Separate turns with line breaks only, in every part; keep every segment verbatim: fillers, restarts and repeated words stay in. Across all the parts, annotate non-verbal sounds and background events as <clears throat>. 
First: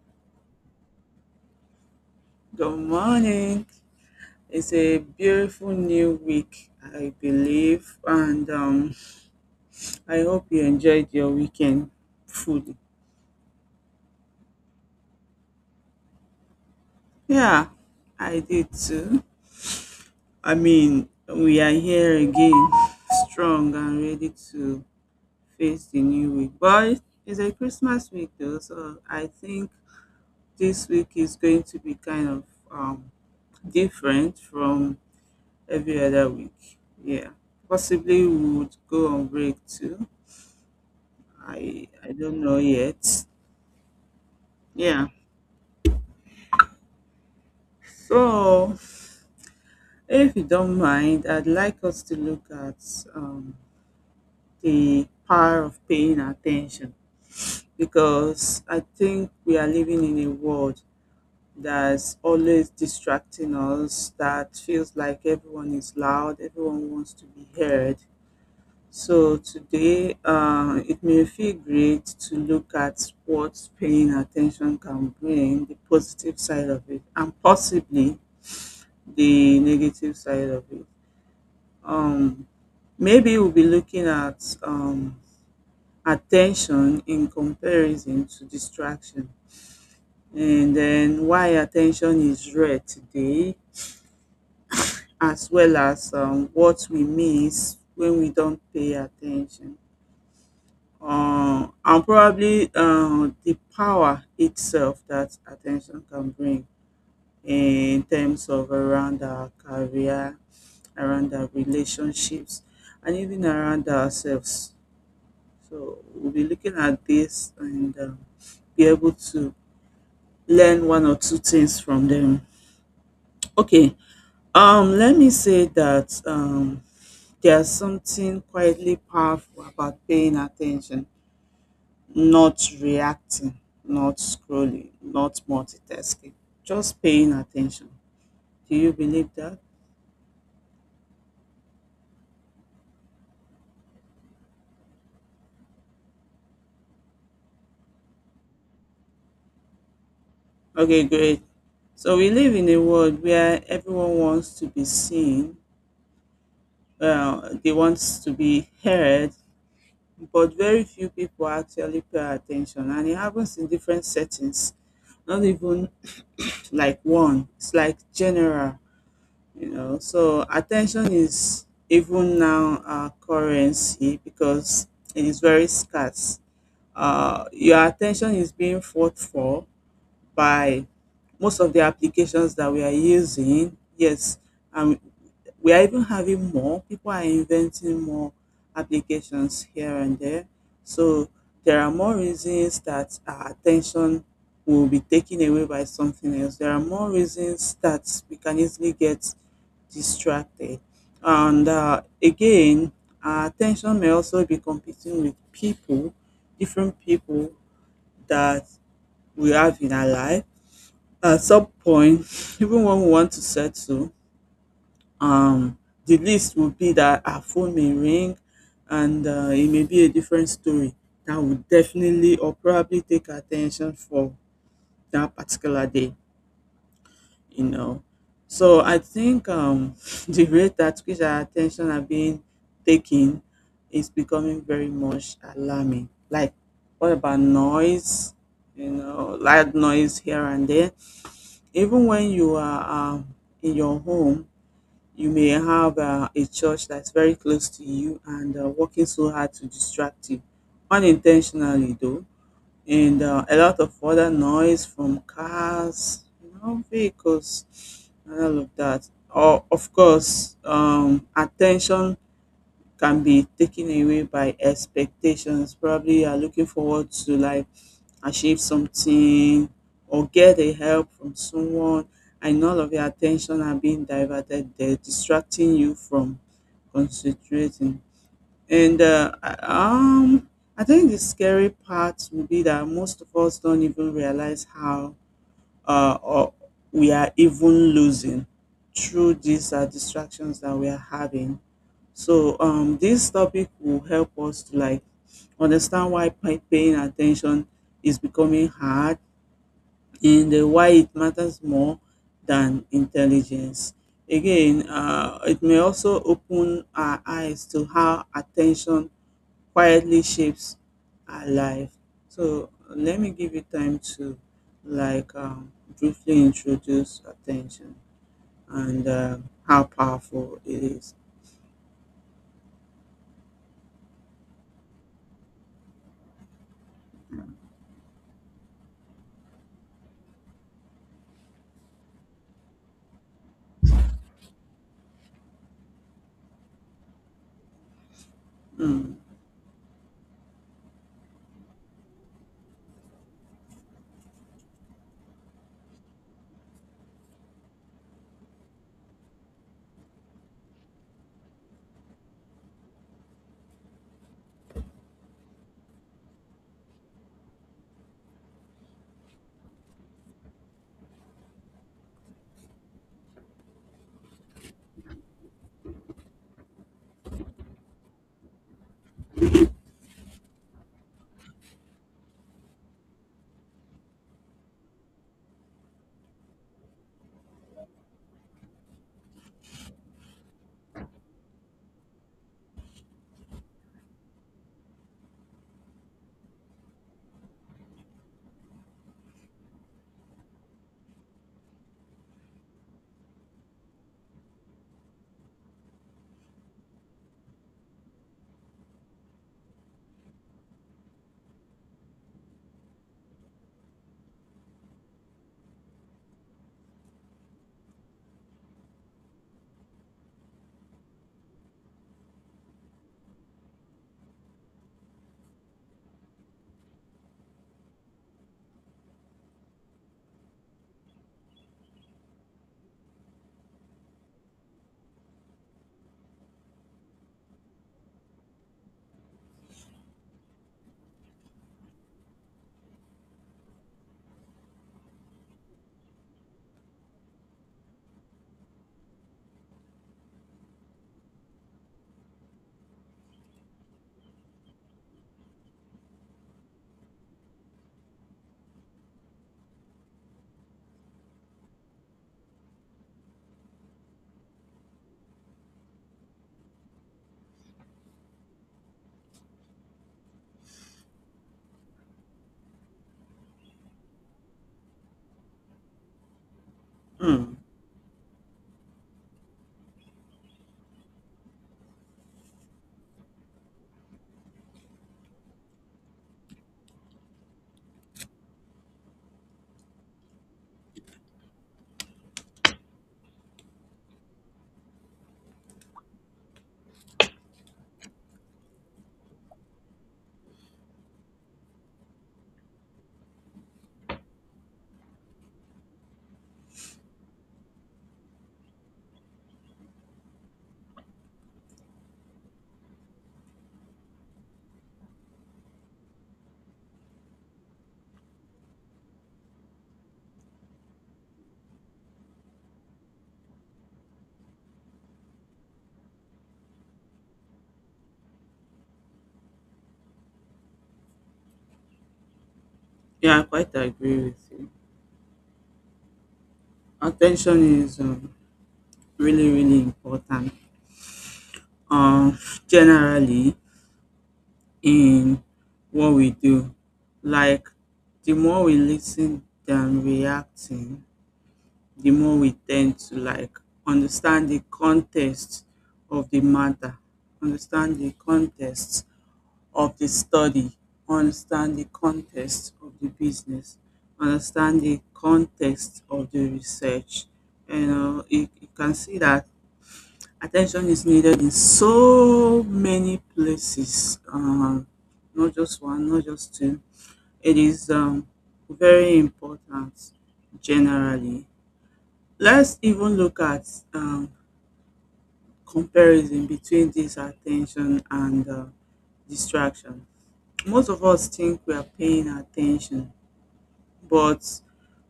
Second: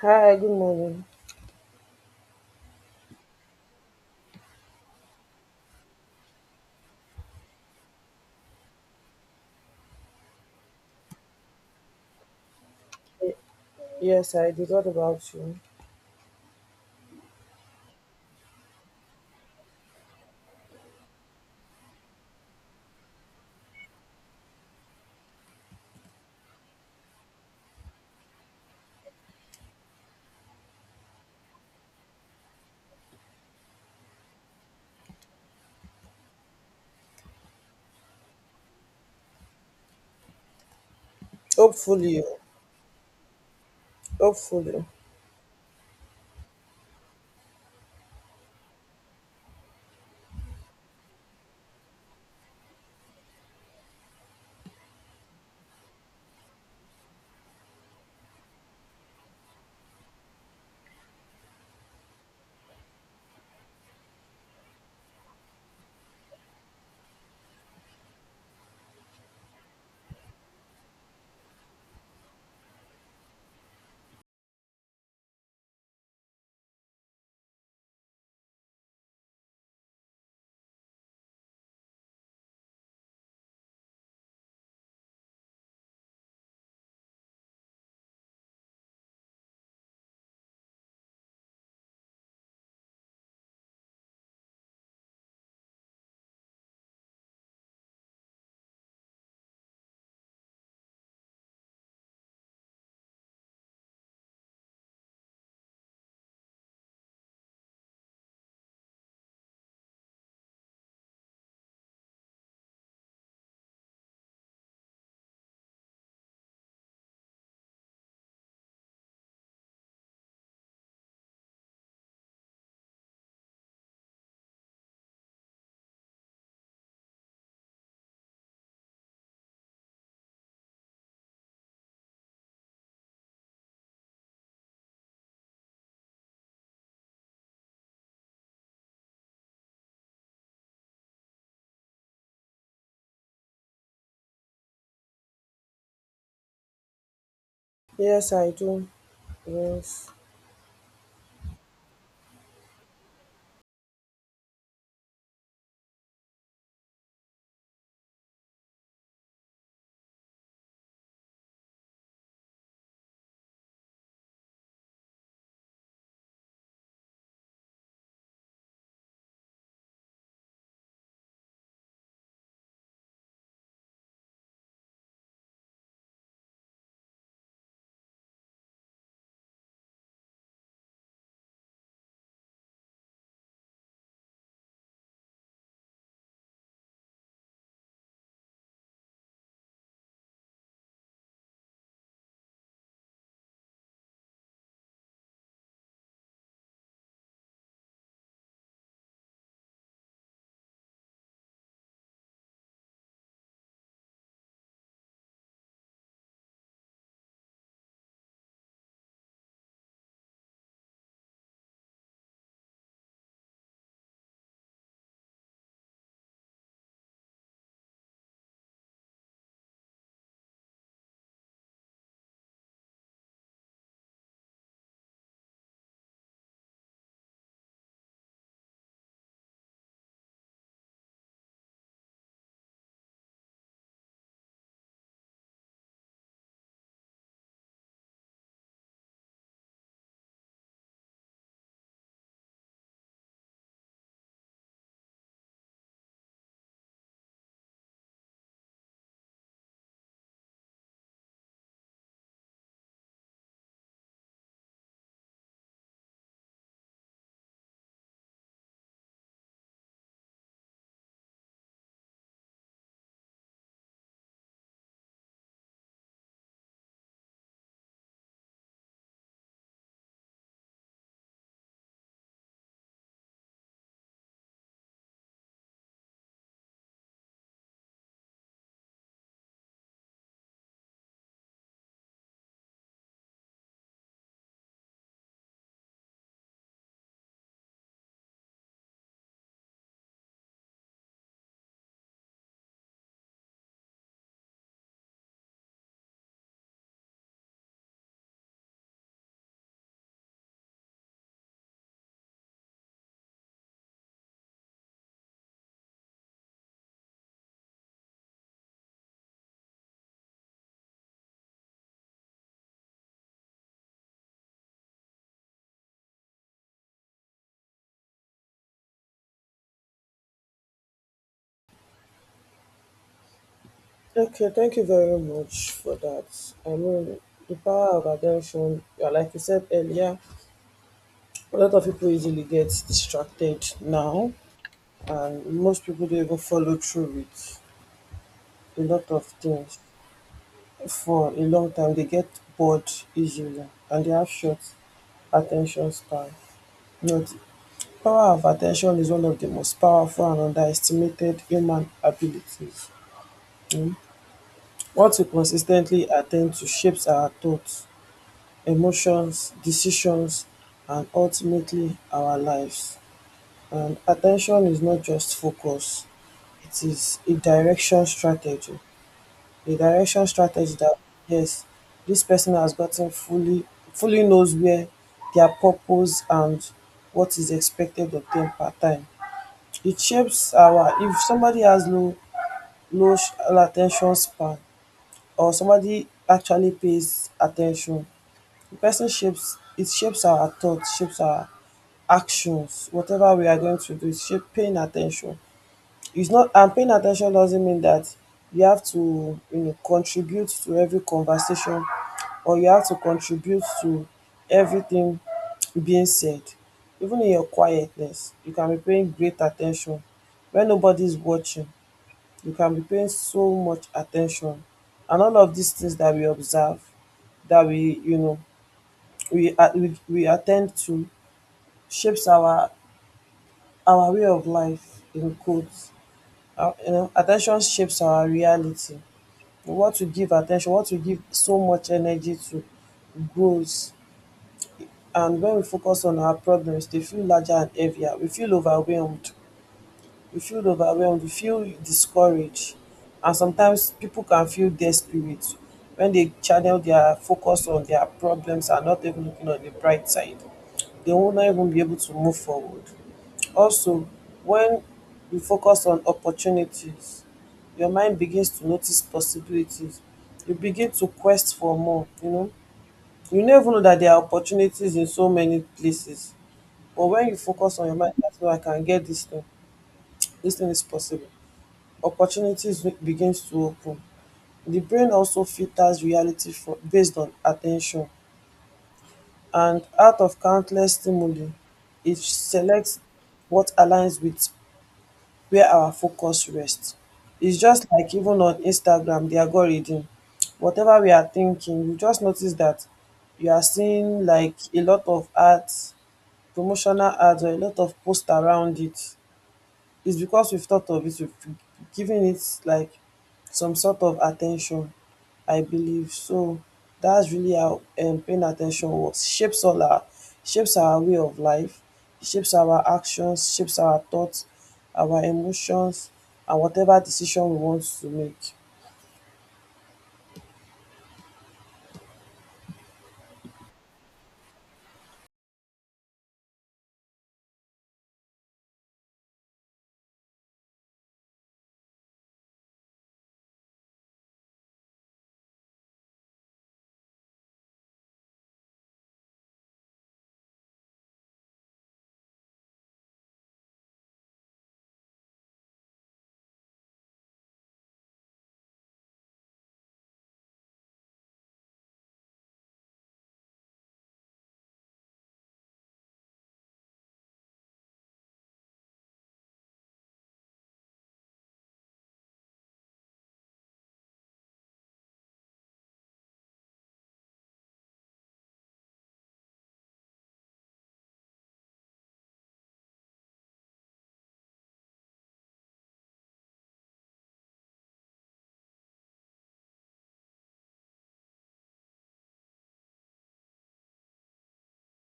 Hi, good morning.
Good morning. It's a beautiful new week, I believe, and um, I hope you enjoyed your weekend food.
Y- Yes, I did. What about you?
Yeah, I did too. I mean, we are here again, strong and ready to face the new week. But it's a Christmas week though, so I think this week is going to be kind of um, different from every other week. Yeah, possibly we would go on break too. I I
Hopefully,
don't know yet.
hopefully.
Yeah. So, if you don't mind, I'd like us to look at um, the power of paying attention, because I think we are living in a world that's always distracting us, that feels like everyone is loud, everyone wants to be heard. So, today uh, it may feel great to look at what paying attention can bring, the positive side of it, and possibly the negative side of it. Um, Maybe we'll be looking at um, attention in comparison to distraction, and then why attention is rare today, as well as um, what we miss when we don't pay attention. Uh, and probably uh, the power itself that attention can bring, in terms of around our career, around our relationships, and even around ourselves. So we'll be looking at this and um, be able to learn one or two things from them. Okay, um, let me say that um, there's something quietly powerful about paying attention, not reacting, not scrolling, not multitasking, just paying attention. Do you believe that?
Yes, I do. Yes.
Okay, great. So we live in a world where everyone wants to be seen, uh, they want to be heard, but very few people actually pay attention. And it happens in different settings, not even like one, it's like general, you know. So, attention is even now a currency because it is very scarce. Uh, your attention is being fought for by most of the applications that we are using. Yes, and we are even having more, people are inventing more applications here and there, so there are more reasons that our attention will be taken away by something else. There are more reasons that we can easily get distracted. And uh, again, our attention may also be competing with people, different people that we have in our life at some point. <laughs> Even when we want to settle, um, the least would be that our phone may ring, and uh, it may be a different story that would definitely or probably take her attention for that particular day, you know. So I think um, <laughs> the rate at which our attention are being taken is becoming very much alarming. Like, what about noise? You know, loud noise here and there. Even when you are um, in your home, you may have uh, a church that's very close to you and uh, working so hard to distract you, unintentionally though, and uh, a lot of other noise from cars, you know, vehicles, and all of that. Or, of course, um, attention can be taken away by expectations. Probably you are looking forward to like achieve something or get a help from someone, and all of your attention are being diverted there, distracting you from concentrating. And uh, I- um I think the scary part will be that most of us don't even realize how uh or we are even losing through these uh, distractions that we are having. So um this topic will help us to like understand why pay- paying attention is becoming hard, and uh, why it matters more than intelligence. Again, uh, it may also open our eyes to how attention quietly shapes our life. So let me give you time to like um, briefly introduce attention and uh, how powerful it is.
Okay, thank you very much for that. I mean, the power of attention, yeah, like you said earlier, a lot of people easily get distracted now, and most people don't even follow through with a lot
Mm,
of things for a long time. They get bored easily, and they have short attention span. Not power of attention is one of the most powerful and underestimated human abilities. Mm. What we consistently attend to shapes our thoughts, emotions, decisions, and ultimately our lives. And attention is not just focus, it is a direction strategy. A direction strategy that, yes, this person has gotten fully, fully knows where their purpose and what is expected of them per time, it shapes our, if somebody has low low sh- attention span or somebody actually pays attention, the person shapes, it shapes our thoughts, shapes our actions, whatever we are going to do is shape paying attention. It's not, and paying attention doesn't mean that you have to, you know, contribute to every conversation or you have to contribute to everything being said. Even in your quietness you can be paying great attention. When nobody's watching you can be paying so much attention, and all of these things that we observe, that we, you know, we at we we attend to, shapes our our way of life, in quotes. Uh, you know, attention shapes our reality. What we give attention, what we give so much energy to, grows. And when we focus on our problems, they feel larger and heavier. We feel overwhelmed. We feel overwhelmed. We feel discouraged. And sometimes people can feel desperate when they channel their focus on their problems and not even looking on the bright side. They will not even be able to move forward. Also, when you focus on opportunities, your mind begins to notice possibilities. You begin to quest for more. You know, you no even know that there are opportunities in so many places, but when you
mm.
focus on your mind that no, I can get this thing, this thing is possible, opportunities be- begins to open. The brain also filters reality for based on at ten tion, and out of countless stimuli it selects what aligns with wia our focus rest. It's just like even on Instagram, the algorithm, whatever we are thinking, you just notice that you are seeing like a lot of ads, promotional ads or a lot of posts around it. It's because we've thought of it, we've given it like some sort of attention, I believe. So that's really how um, paying attention works. Shapes all our, shapes our way of life, shapes our actions, shapes our thoughts, our emotions, and whatever decision we want to make.
Yeah, I quite agree with you. Attention is um, really, really important. Um, Generally, in what we do. Like, the more we listen than reacting, the more we tend to like understand the context of the matter, understand the context of the study, understand the context of the business, understand the context of the research. You know, you, you can see that attention is needed in so many places, uh, not just one, not just two. It is um, very important generally. Let's even look at um, comparison between this attention and uh, distraction. Most of us think we are paying attention, but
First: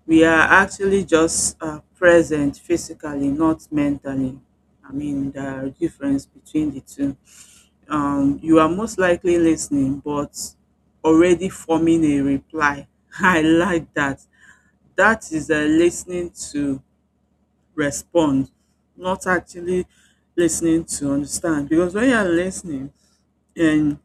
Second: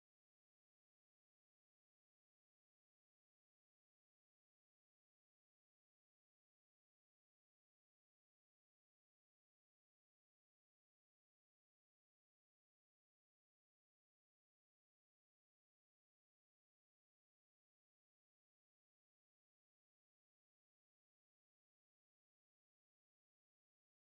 we are actually just uh, present physically, not mentally. I mean, there are difference between the two. Um, you are most likely listening but already forming a reply. <laughs> I like that. That is a listening to respond, not actually listening to understand. Because when you are listening and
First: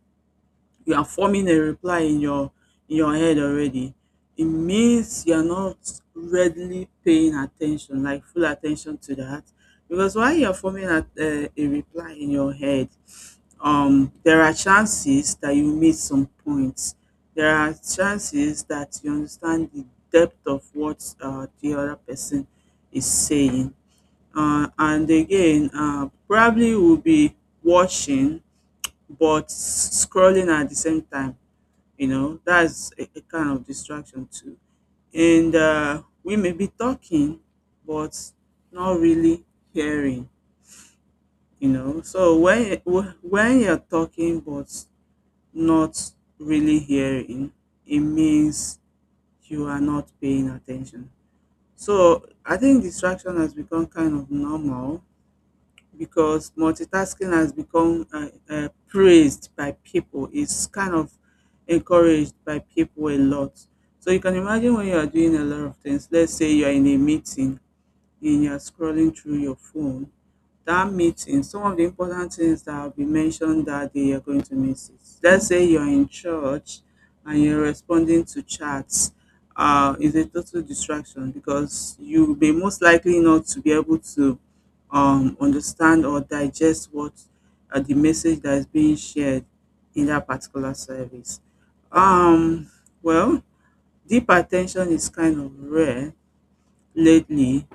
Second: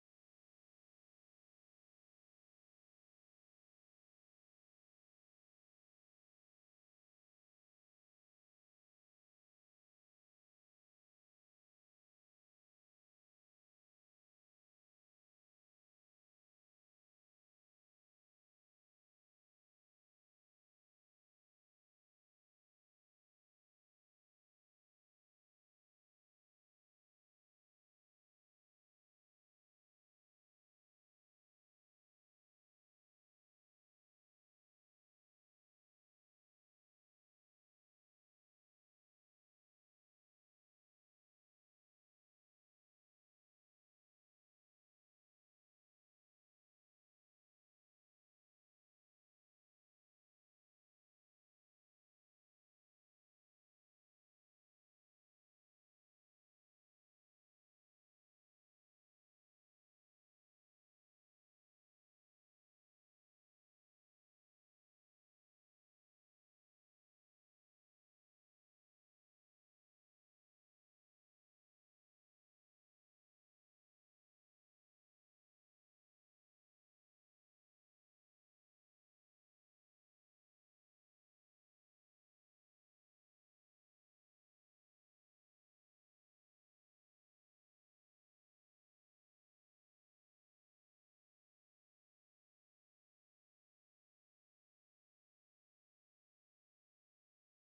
you are forming a reply in your, in your head already, it means you are not readily paying attention, like full attention to that. Because while you are forming a, uh, a reply in your head, um there are chances that you miss some points. There are chances that you understand the depth of what uh, the other person is saying. Uh, and again, uh, probably will be watching but scrolling at the same time. You know, that's a, a kind of distraction too. And uh, we may be talking, but not really hearing. You know, so when when you're talking, but not really hearing, it means you are not paying attention. So I think distraction has become kind of normal because multitasking has become uh, uh, praised by people. It's kind of encouraged by people a lot. So you can imagine when you are doing a lot of things. Let's say you are in a meeting and you're scrolling through your phone, that meeting, some of the important things that will be mentioned that day you're going to miss it. Let's say you're in church and you're responding to chats, uh, is a total distraction because you'll be most likely not to be able to um, understand or digest what uh, the message that is being shared in that particular service. Um, well, deep attention is kind of rare lately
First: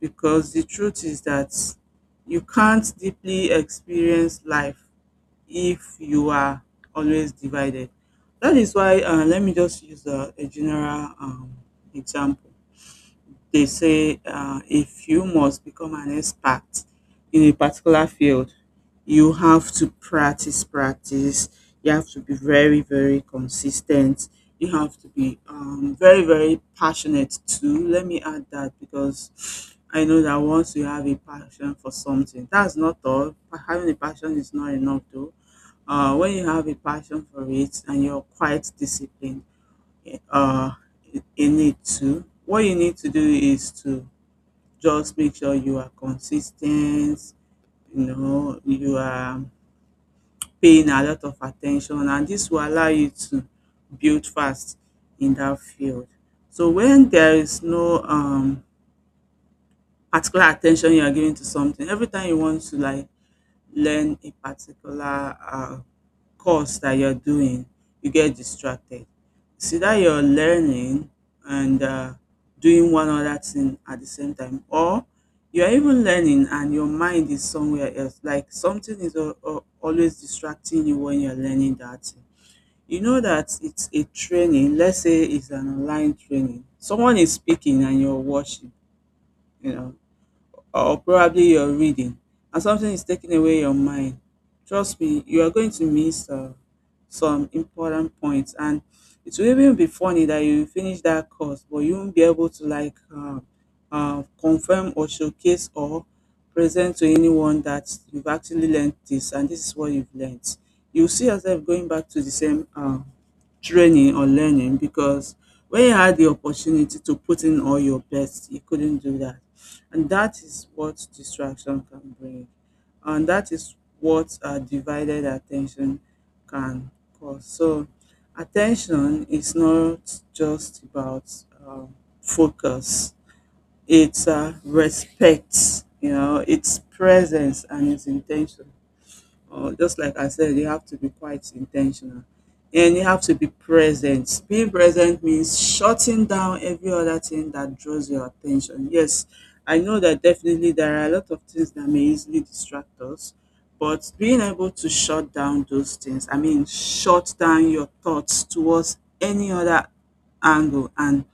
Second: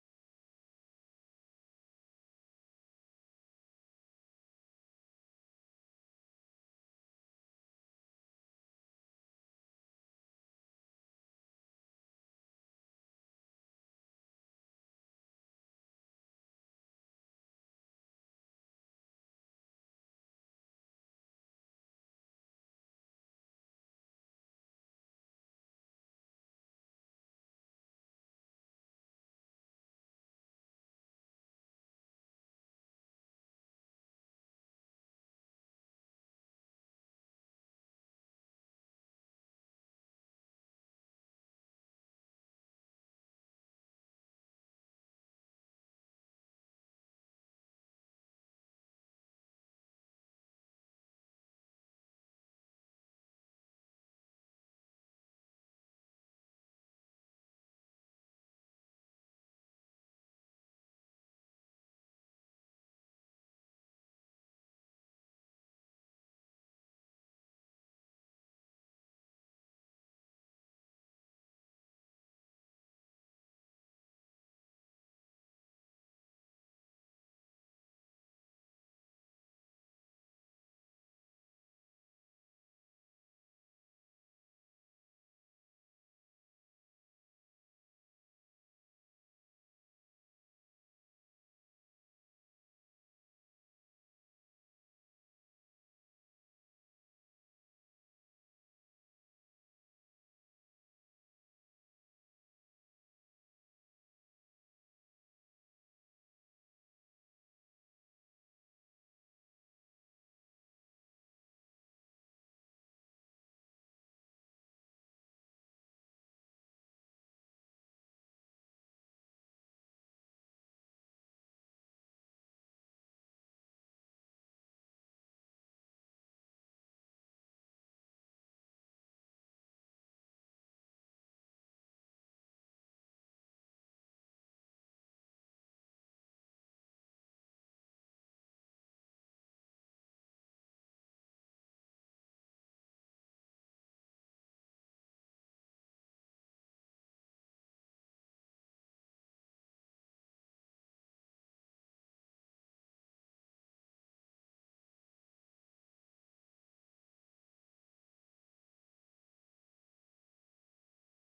because the truth is that you can't deeply experience life if you are always divided. That is why, uh, let me just use a, a general um, example. They say uh, if you must become an expert in a particular field, you have to practice, practice. You have to be very, very consistent. You have to be um, very, very passionate too. Let me add that because I know that once you have a passion for something, that's not all. Having a passion is not enough though. Uh, when you have a passion for it and you're quite disciplined, uh, a need to. What you need to do is to just make sure you are consistent, you know, you are paying a lot of attention, and this will allow you to build fast in that field. So when there is no um, particular attention you are giving to something, every time you want to like learn a particular uh, course that you're doing, you get distracted. It's either you're learning and uh, doing one other thing at the same time, or you're even learning and your mind is somewhere else. Like something is al- al- always distracting you when you're learning that thing. You know that it's a training, let's say it's an online training. Someone is speaking and you're watching, you know, or probably you're reading and something is taking away your mind, trust me, you are going to miss uh, some important points. And it will even be funny that you finish that course, but you won't be able to like uh, uh, confirm or showcase or present to anyone that you've actually learned this and this is what you've learned. You see yourself going back to the same uh, training or learning because when you had the opportunity to put in all your best, you couldn't do that. And that is what distraction can bring. And that is what uh, divided attention can cause. So, attention is not just about um, focus, it's uh, respect, you know, it's presence and it's intention. Or just like I said, you have to be quite intentional and you have to be present. Being present means shutting down every other thing that draws your attention. Yes, I know that definitely there are a lot of things that may easily distract us, but being able to shut down those things, I mean, shut down your thoughts towards any other angle and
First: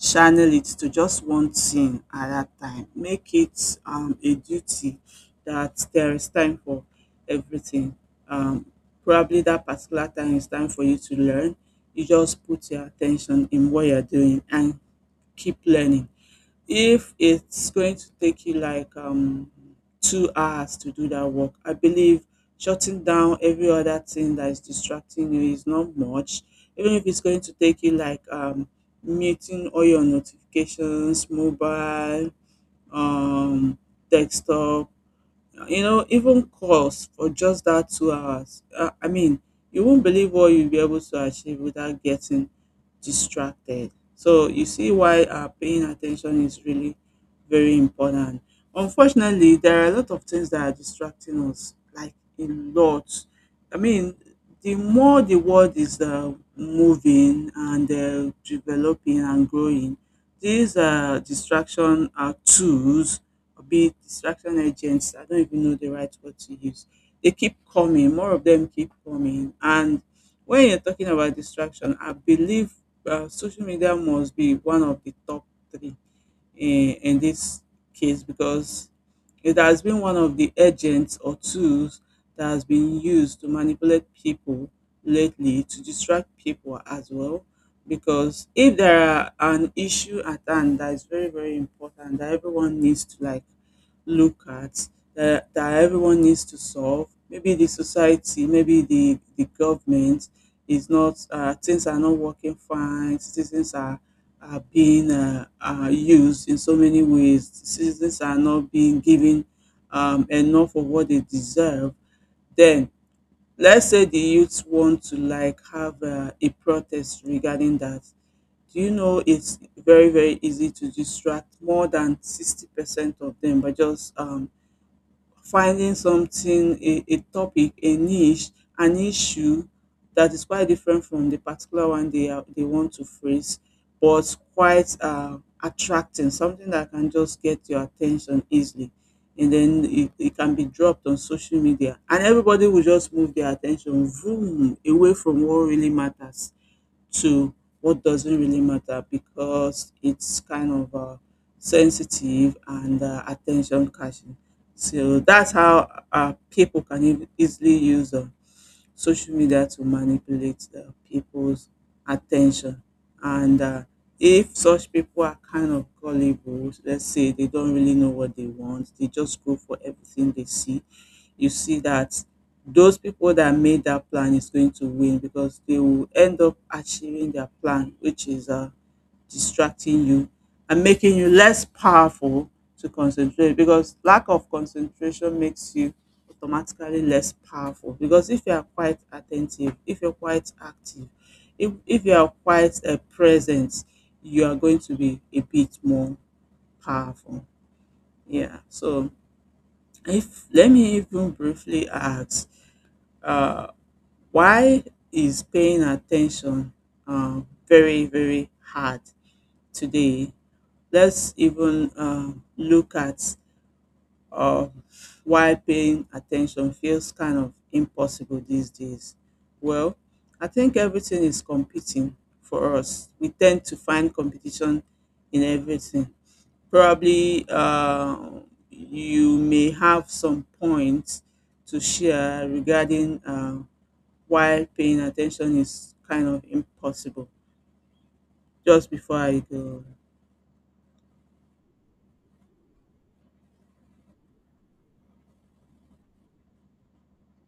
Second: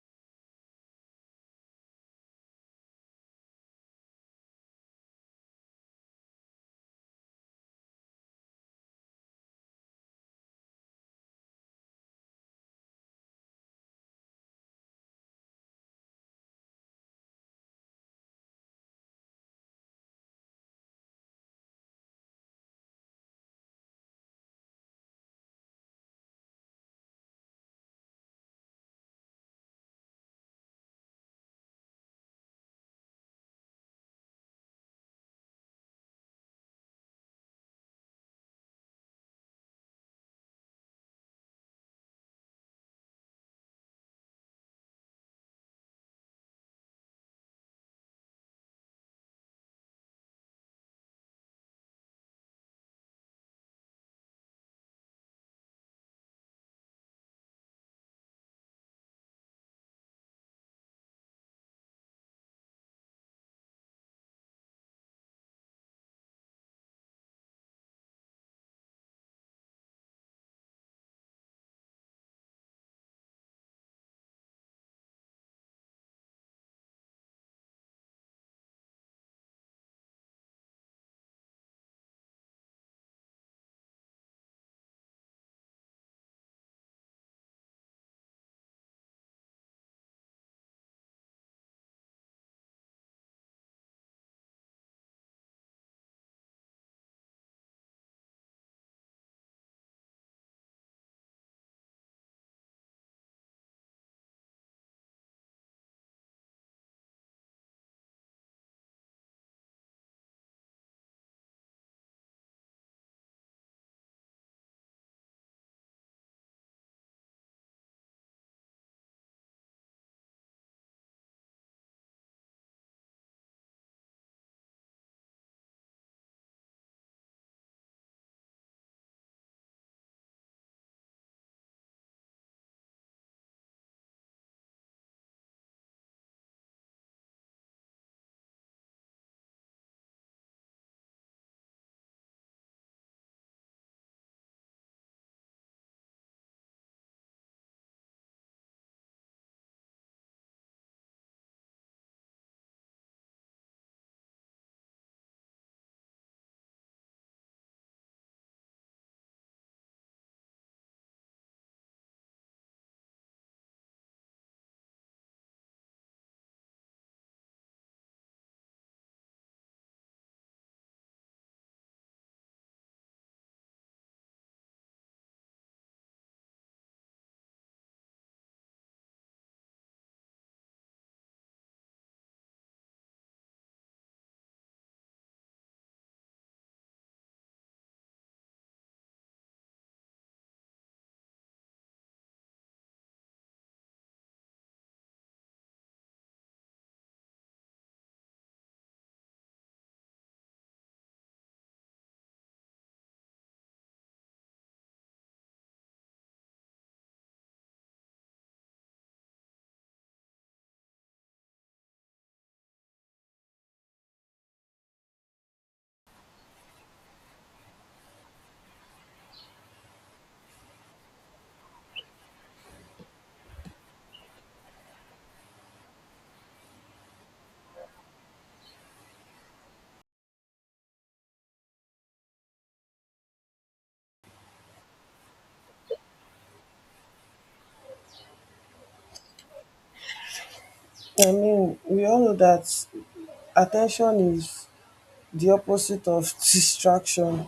channel it to just one thing at that time. Make it um, a duty that there is time for everything. Um, Probably that particular time is time for you to learn. You just put your attention in what you're doing and keep learning. If it's going to take you like um two hours to do that work, I believe shutting down every other thing that is distracting you is not much. Even if it's going to take you like um muting all your notifications, mobile, um desktop, you know, even course for just that two hours. Uh, I mean, you won't believe what you'll be able to achieve without getting distracted. So you see why uh, paying attention is really very important. Unfortunately, there are a lot of things that are distracting us, like a lot. I mean, the more the world is uh, moving and uh, developing and growing, these uh, distraction uh, tools, or be it distraction agents, I don't even know the right word to use. They keep coming, more of them keep coming. And when you're talking about distraction, I believe uh, social media must be one of the top three in, in this case, because it has been one of the agents or tools that has been used to manipulate people lately, to distract people as well. Because if there are an issue at hand that is very, very important, that everyone needs to like look at, that, that everyone needs to solve. Maybe the society, maybe the, the government is not, uh, things are not working fine, citizens are, are being uh, uh, used in so many ways, citizens are not being given um, enough of what they deserve. Then, let's say the youths want to like have uh, a protest regarding that. Do you know it's very, very easy to distract more than sixty percent of them by just um, finding something, a a topic, a niche, an issue that is quite different from the particular one they are they want to phrase, but quite uh attracting, something that can just get your attention easily. And then it, it can be dropped on social media, and everybody will just move their attention vroom, away from what really matters to what doesn't really matter, because it's kind of uh, sensitive and uh, attention catching. So that's how uh, people can eas- easily use uh, social media to manipulate the people's attention. And uh, if such people are kind of gullible, let's say they don't really know what they want, they just go for everything they see, you see that those people that made that plan is going to win, because they will end up achieving their plan, which is uh, distracting you and making you less powerful to concentrate, because lack of concentration makes you automatically less powerful. Because if you are quite attentive, if you're quite active, if if you are quite um present, you are going to be a bit more powerful. Yeah. So if let me even briefly ask, uh, why is paying attention um very, very hard today? Let's even um look at, or while paying attention feels kind of impossible these days? Well, I think everything is competing for us. We tend to find competition in everything. Probably uh, you may have some points to share regarding uh, why paying attention is kind of impossible. Just before I go,
I mean, we all know that attention is the opposite of distraction.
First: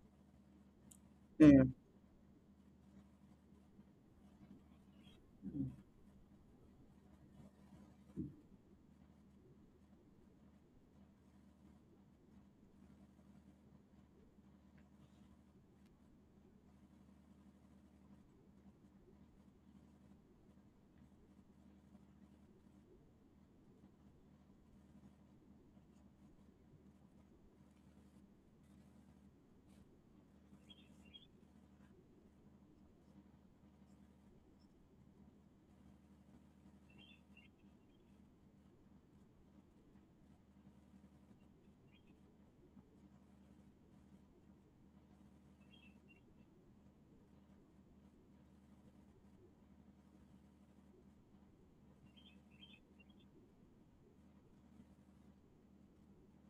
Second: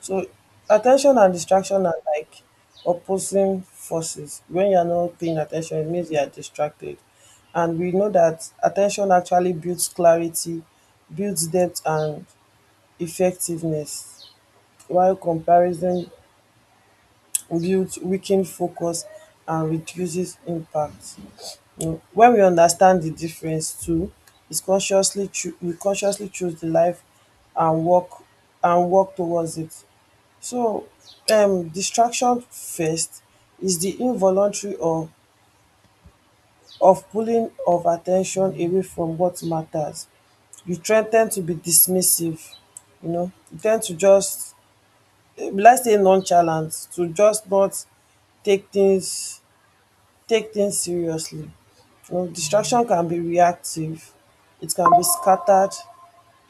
So at ten tion and
yeah,
distraction are like opposing forces. When you are not paying at ten tion, it means you are distracted. And we know that at ten tion actually builds clarity, builds depth and effectiveness, while comparison builds weakened focus and reduces impact. Mm. When we understand di difference too, is consciously choo- we consciously choose di life and work, and work towards it. So um distraction first is di involuntary or of pulling of at ten tion away from what matters. You try ten d to be dismissive, you know, you ten d to just be like sey nonchalant, to just not take things take things seriously. Um, distraction can be reactive, it can be scattered,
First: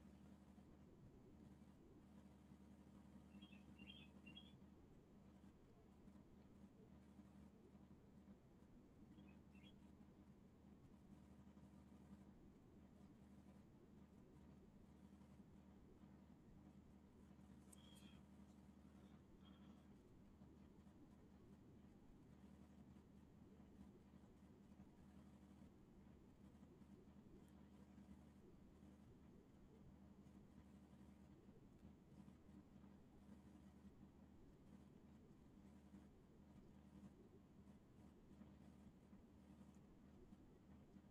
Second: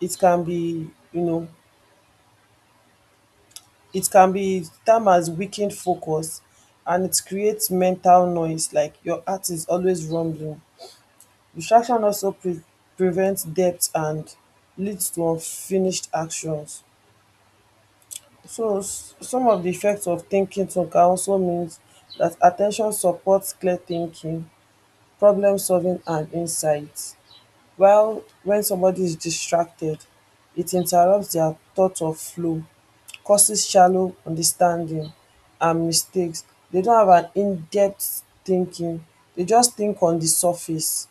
it can be, you know, it can be termed as weakened focus, and it creates mental noise, like your heart is always rumbling. Distraction also pre- prevents depth and leads to unfinished actions. So, s- some of the effects of thinking too can also mean that attention supports clear thinking, problem solving, and insight. While when somebody is distracted, it interrupts their thought of flow, causes shallow understanding and mistakes. They don't have an in-depth thinking. They just think on the surface.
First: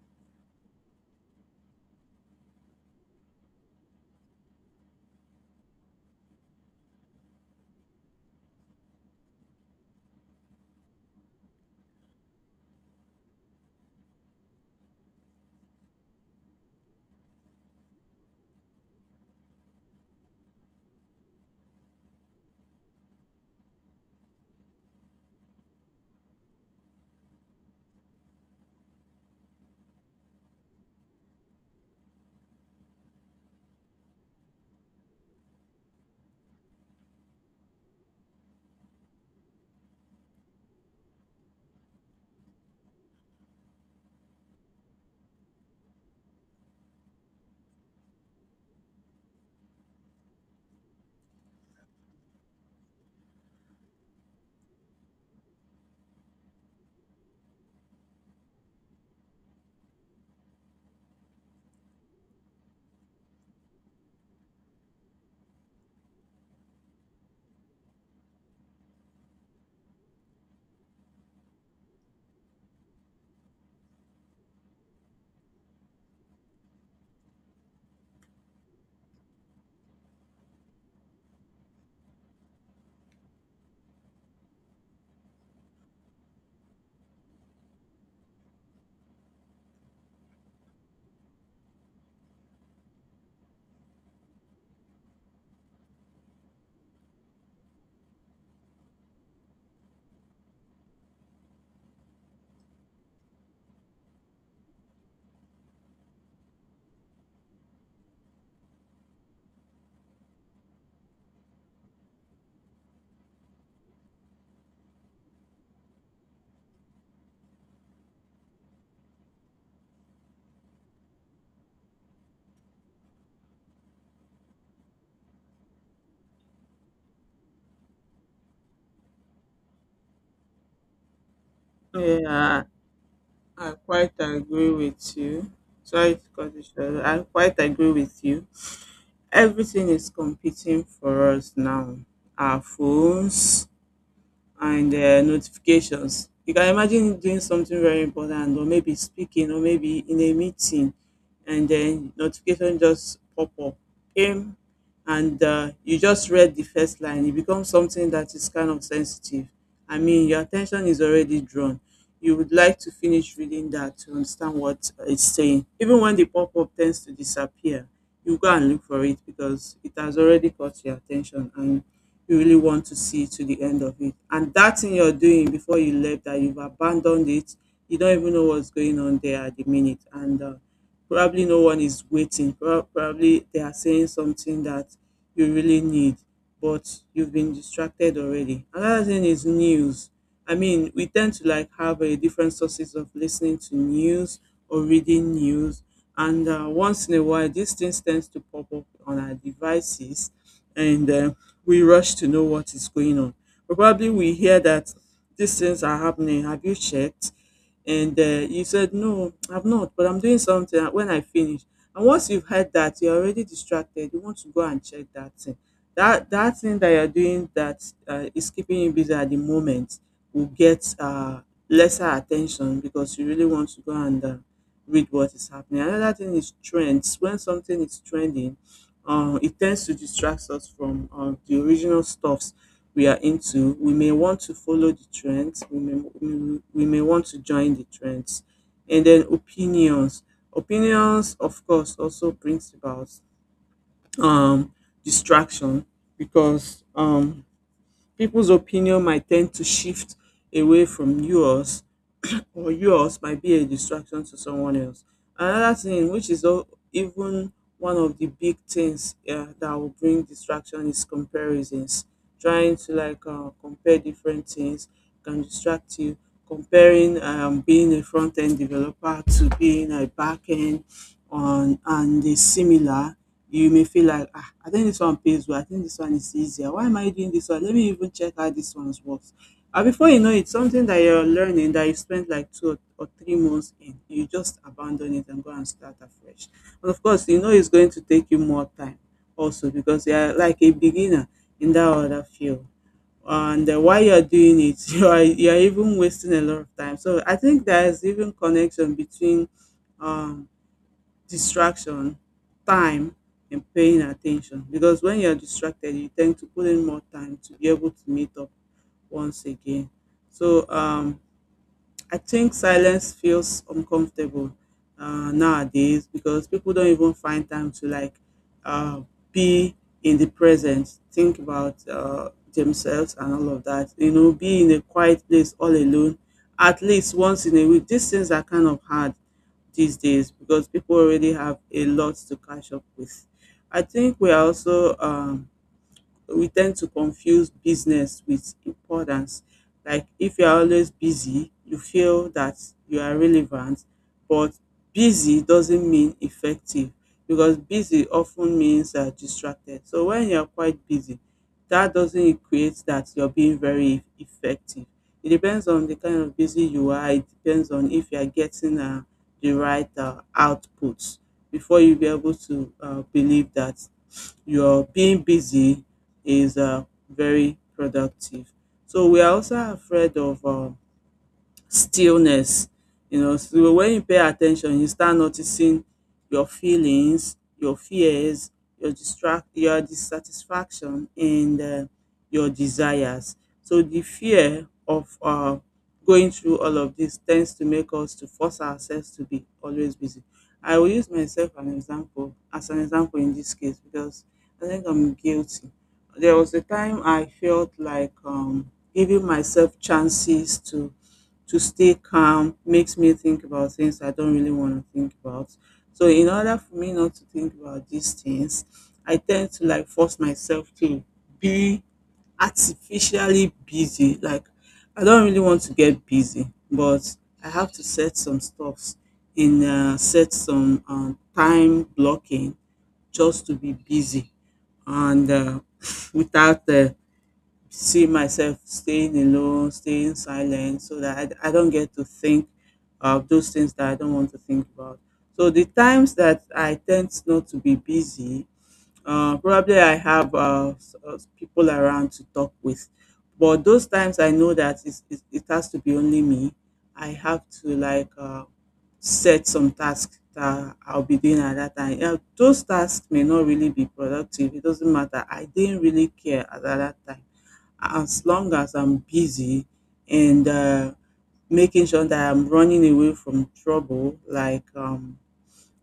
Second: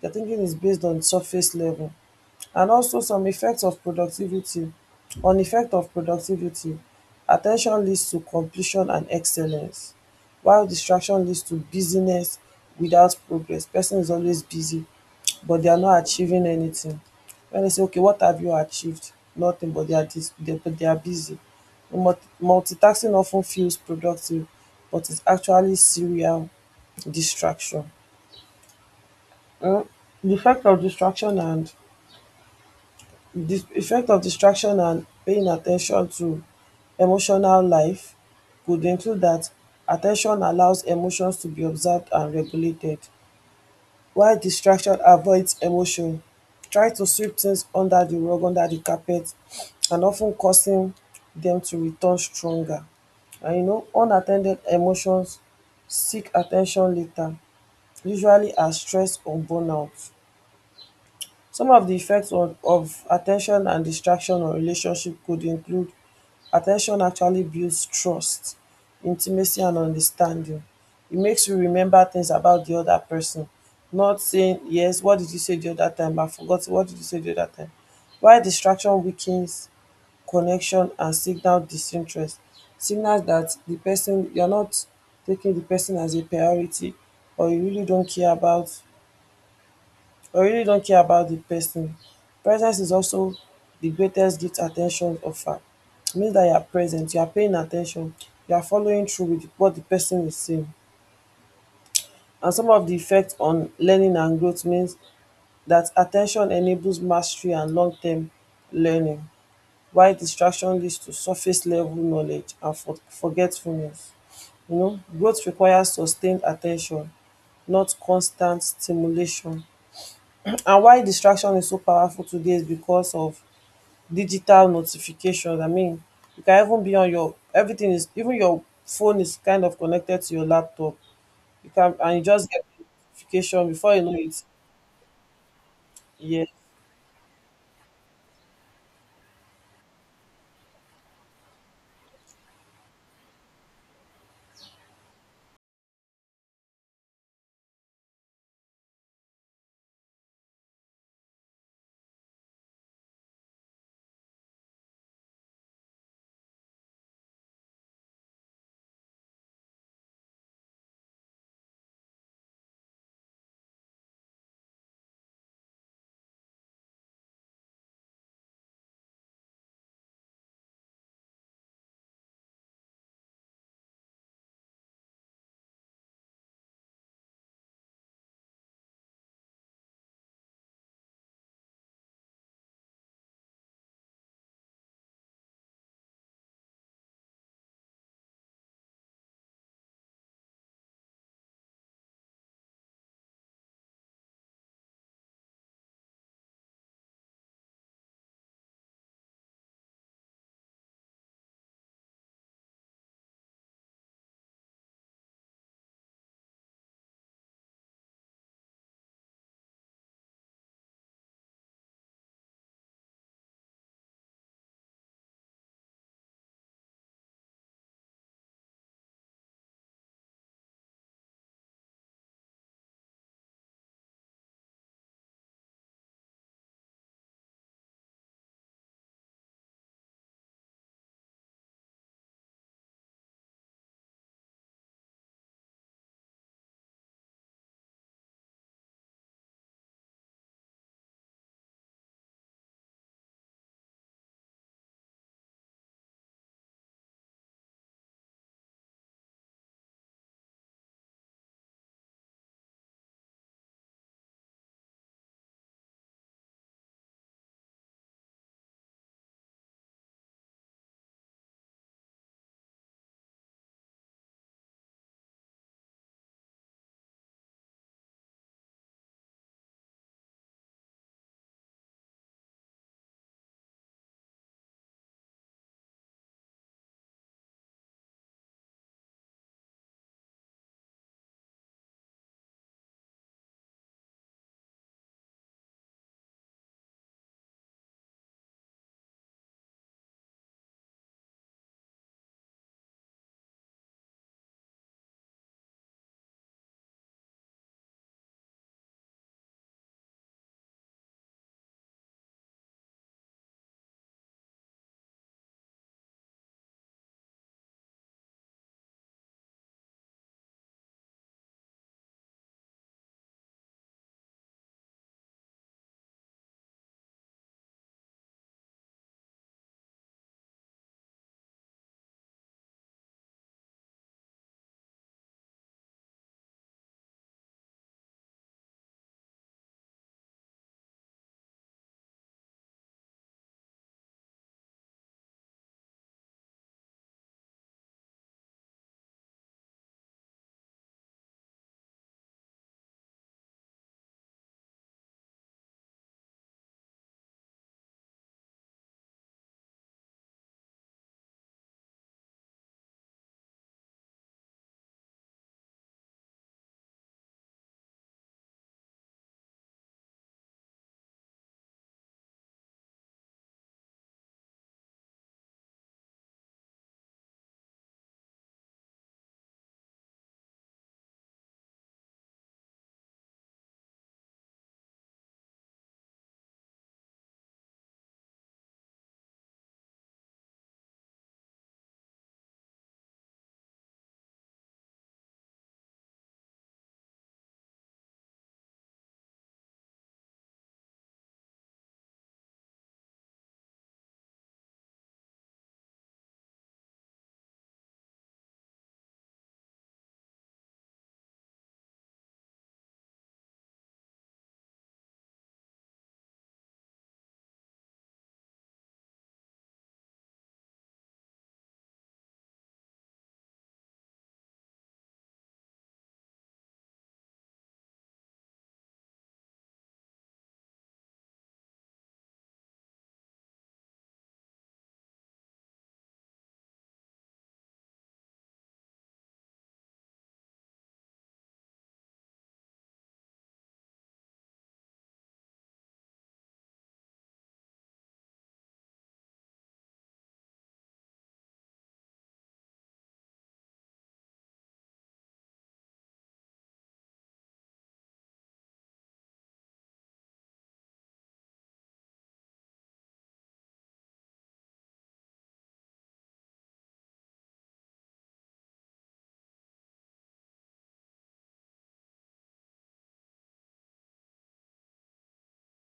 Their thinking is based on surface level. And also some effects of productivity, on effect of productivity attention leads to completion and excellence, while distraction leads to busyness without progress. Person is always busy but they are not achieving anything. When they say okay what have you achieved, nothing, but they are dis they, but they are busy. Multi multitasking often feels productive but it's actually serial distraction. um. The effect of distraction and the effect of distraction and paying at ten tion to emotional life could include that at ten tion allows emotions to be observed and regulated, while distraction avoids emotion, try to sweep things under the rug, under the carpet, and of ten causing them to return stronger. And you know unat ten ded emotions seek at ten tion later, usually as stress or burnout. Some of the effects of of attention and distraction on relationship could include attention actually builds trust, intimacy, and understanding. It makes you remember things about the other person, not saying, yes, what did you say the other time? I forgot. What did you say the other time? While distraction weakens connection and signal disinterest, signals that the person, you're not taking the person as a priority, or you really don't care about, but we really don't care about the person. Presence is also the greatest gift at ten tion offer. It means that you are present, you are paying at ten tion, you are following through with what the person is saying. And some of the effect on learning and growth means that at ten tion enables mastery and long term learning, while distraction leads to surface level knowledge and for forgetfulness. You know, growth requires sustained at ten tion, not constant stimulation. <clears throat> And why distraction is so powerful today is because of digital notifications. I mean, you can even be on your, everything is even, your phone is kind of connected to your laptop. You can, and you just
yeah,
get the notification
I
before you
quite
know it.
agree with you. Sorry to
Yeah.
cut you short. I quite agree with you. Everything is competing for us now. Our phones, and uh, notifications. You can imagine doing something very important, or maybe speaking, or maybe in a meeting, and then notification just pop up, came, and uh, you just read the first line. It becomes something that is kind of sensitive. I mean, your attention is already drawn. You would like to finish reading that to understand what it's saying. Even when the pop up tends to disappear, you go and look for it, because it has already caught your attention and you really want to see to the end of it. And that thing you're doing before you left, that you've abandoned it, you don't even know what's going on there at the minute. And uh, probably no one is waiting. Prob- Probably they are saying something that you really need, but you've been distracted already. Another thing is news. I mean, we tend to like have a different sources of listening to news or reading news, and uh, once in a while, these things tend to pop up on our devices, and uh, we rush to know what is going on. Probably we hear that these things are happening. Have you checked? And uh, you said no, I've not, but I'm doing something. Uh, When I finish, and once you've heard that, you're already distracted. You want to go and check that thing. That that thing that you're doing, that uh, is keeping you busy at the moment, will get uh, lesser attention, because you really want to go and uh, read what is happening. Another thing is trends. When something is trending, uh, it tends to distract us from uh, the original stuffs we are into. We may want to follow the trends. We may we, we may want to join the trends, and then opinions. Opinions, of course, also brings about um, distraction, because um, people's opinion might tend to shift away from yours, <clears throat> or yours might be a distraction to someone else. Another thing, which is al- even one of the big things uh, that will bring distraction, is comparisons. Trying to like uh, compare different things can distract you. Comparing um, being a front end developer to being a back end on and is similar, you may feel like, ah, I think this one pays well. I think this one is easier. Why am I doing this one? Let me even check how this one works. And before you know it, something that you're learning that you spent like two or three months in, you just abandon it and go and start afresh. And of course, you know it's going to take you more time also, because you are like a beginner in that other field, and uh, while you're doing it, <laughs> you are you're even wasting a lot of time. So i think there's even connection between um distraction, time and paying attention, because when you're distracted you tend to put in more time to be able to meet up once again. So um I think silence feels uncomfortable uh, nowadays, because people don't even find time to like uh, be in the present, think about uh, themselves and all of that. You know, be in a quiet place all alone at least once in a week. These things are kind of hard these days because people already have a lot to catch up with. I think we are also um, we tend to confuse business with importance. Like if you are always busy, you feel that you are relevant, but busy doesn't mean effective, because busy often means uh, distracted. So when you're quite busy, that doesn't equate that you're being very effective. It depends on the kind of busy you are. It depends on if you are getting uh, the right uh, outputs before you be able to uh, believe that your being busy is uh, very productive. So we are also afraid of um, stillness, you know. So when you pay attention, you start noticing your feelings, your fears, your distract your dissatisfaction and um your desires. So the fear of um going through all of this tends to make us to force ourselves to be always busy. I will use myself an example as an example in this case, because I think I'm guilty. There was a time I felt like um giving myself chances to to stay calm makes me think about things I don't really want to think about. So in order for me not to think about these things, I tend to like force myself to be artificially busy. Like I don't really want to get busy, but I have to set some stuffs in uh, set some um, time blocking just to be busy, and uh, <laughs> without uh, see myself staying alone, staying silent, so that I, I don't get to think of those things that I don't want to think about. So the times that I tend not to be busy, uh, probably I have uh, s- uh, people around to talk with, but those times I know that it's, it, it has to be only me. I have to like uh, set some tasks that I'll be doing at that time. Yeah, those tasks may not really be productive. It doesn't matter. I didn't really care at that time, as long as I'm busy and uh, making sure that I'm running away from trouble, like um,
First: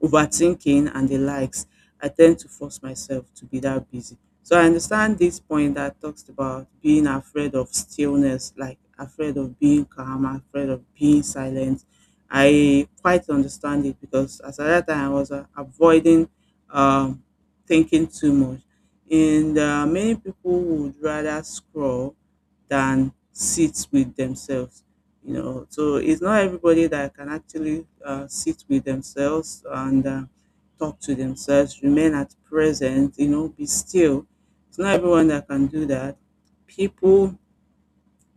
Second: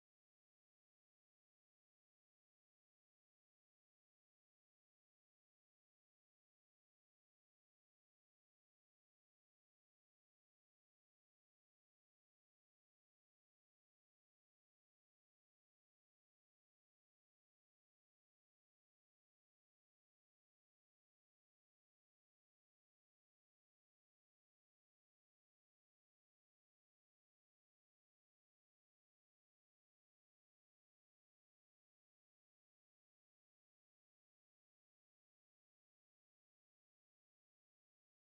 overthinking and the likes, I tend to force myself to be that busy. So I understand this point that talks about being afraid of stillness, like afraid of being calm, afraid of being silent. I quite understand it because as at that time I was uh, avoiding um, thinking too much. And uh, many people would rather scroll than sit with themselves, you know so it's not everybody that can actually uh, sit with themselves and uh, talk to themselves, remain at present, you know be still. It's not everyone that can do that. People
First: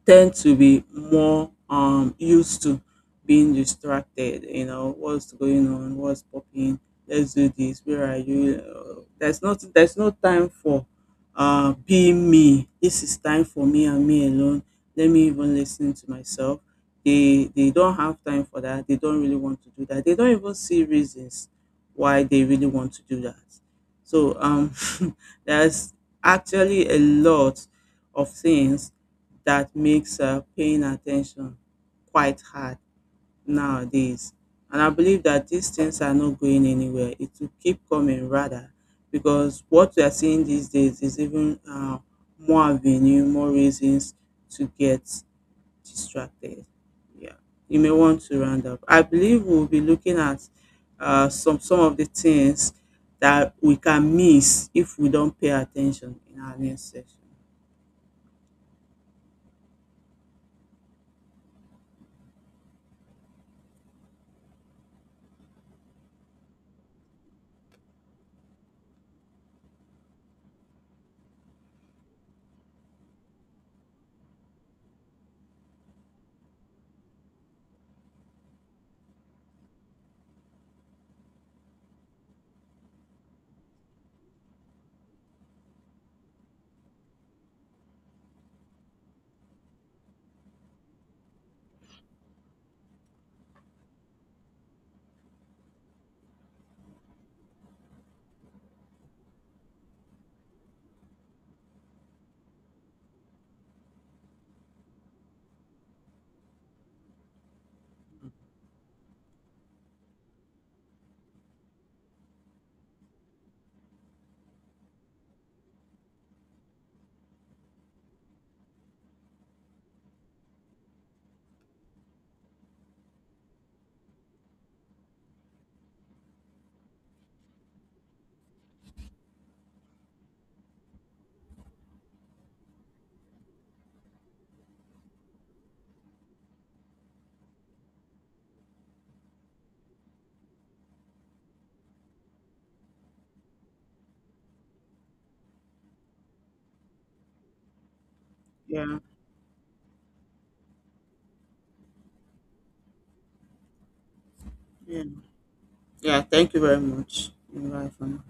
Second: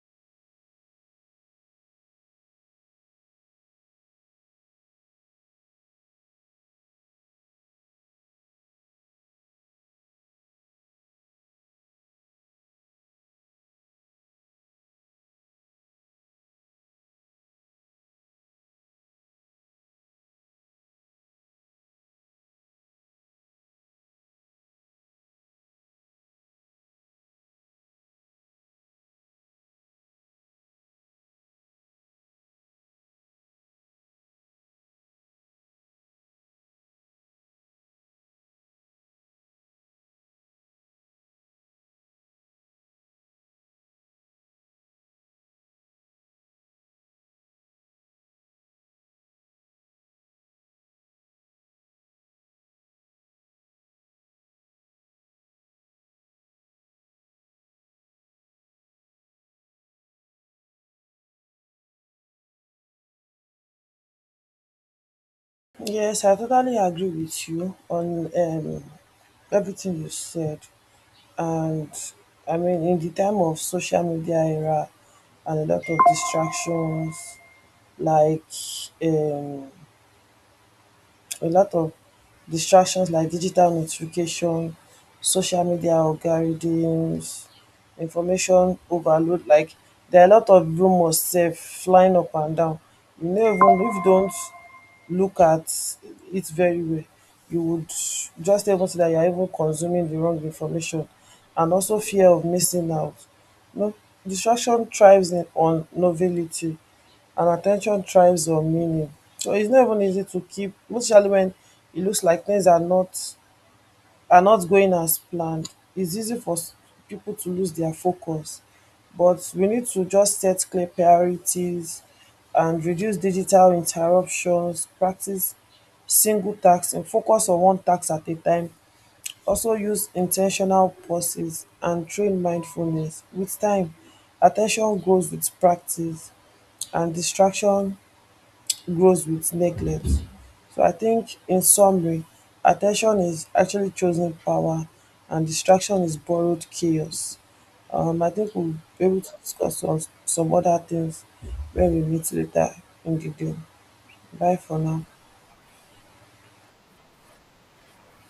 tend to be more um used to being distracted, you know what's going on, what's popping, let's do this, where are you? uh, there's not there's no time for uh being me. This is time for me and me alone. Let me even listen to myself. They they don't have time for that. They don't really want to do that. They don't even see reasons why they really want to do that. So um <laughs> there's actually a lot of things that makes uh, paying attention quite hard nowadays. And I believe that these things are not going anywhere. It will keep coming rather, because what we are seeing these days is even uh, more avenue, more reasons to get distracted. Yeah, you may want to round up. I believe we'll be looking at uh, some some of the things that we can miss if we don't pay attention in our next session.
Yes, I totally agree with you on um, everything you said. And I mean, in the time of social media era and a lot of distractions, like um, a lot of distractions like digital notification, social media algorithms, information overload, like there are a lot of rumours sef flying up and down. You no even if you don't look at it very well, you would just able to that you are even consuming the wrong information, and also fear of missing out. No, distraction thrives in, on novelty, and attention thrives on meaning. So it's not even easy to keep, especially when it looks like things are not, are not going as planned. It's easy for s- people to lose their focus, but we need to just set clear priorities and reduce digital interruptions, practice single tasks and focus on one task at a time. Also use intentional pauses and train mindfulness. With time, attention grows with practice and distraction grows with neglect. So I think in summary, attention is actually chosen power and distraction is borrowed chaos. Um, I think we'll
Yeah.
be able to discuss on some other things when we meet later in the day. Bye for
Yeah.
now.
Yeah, thank you very much. Bye for now.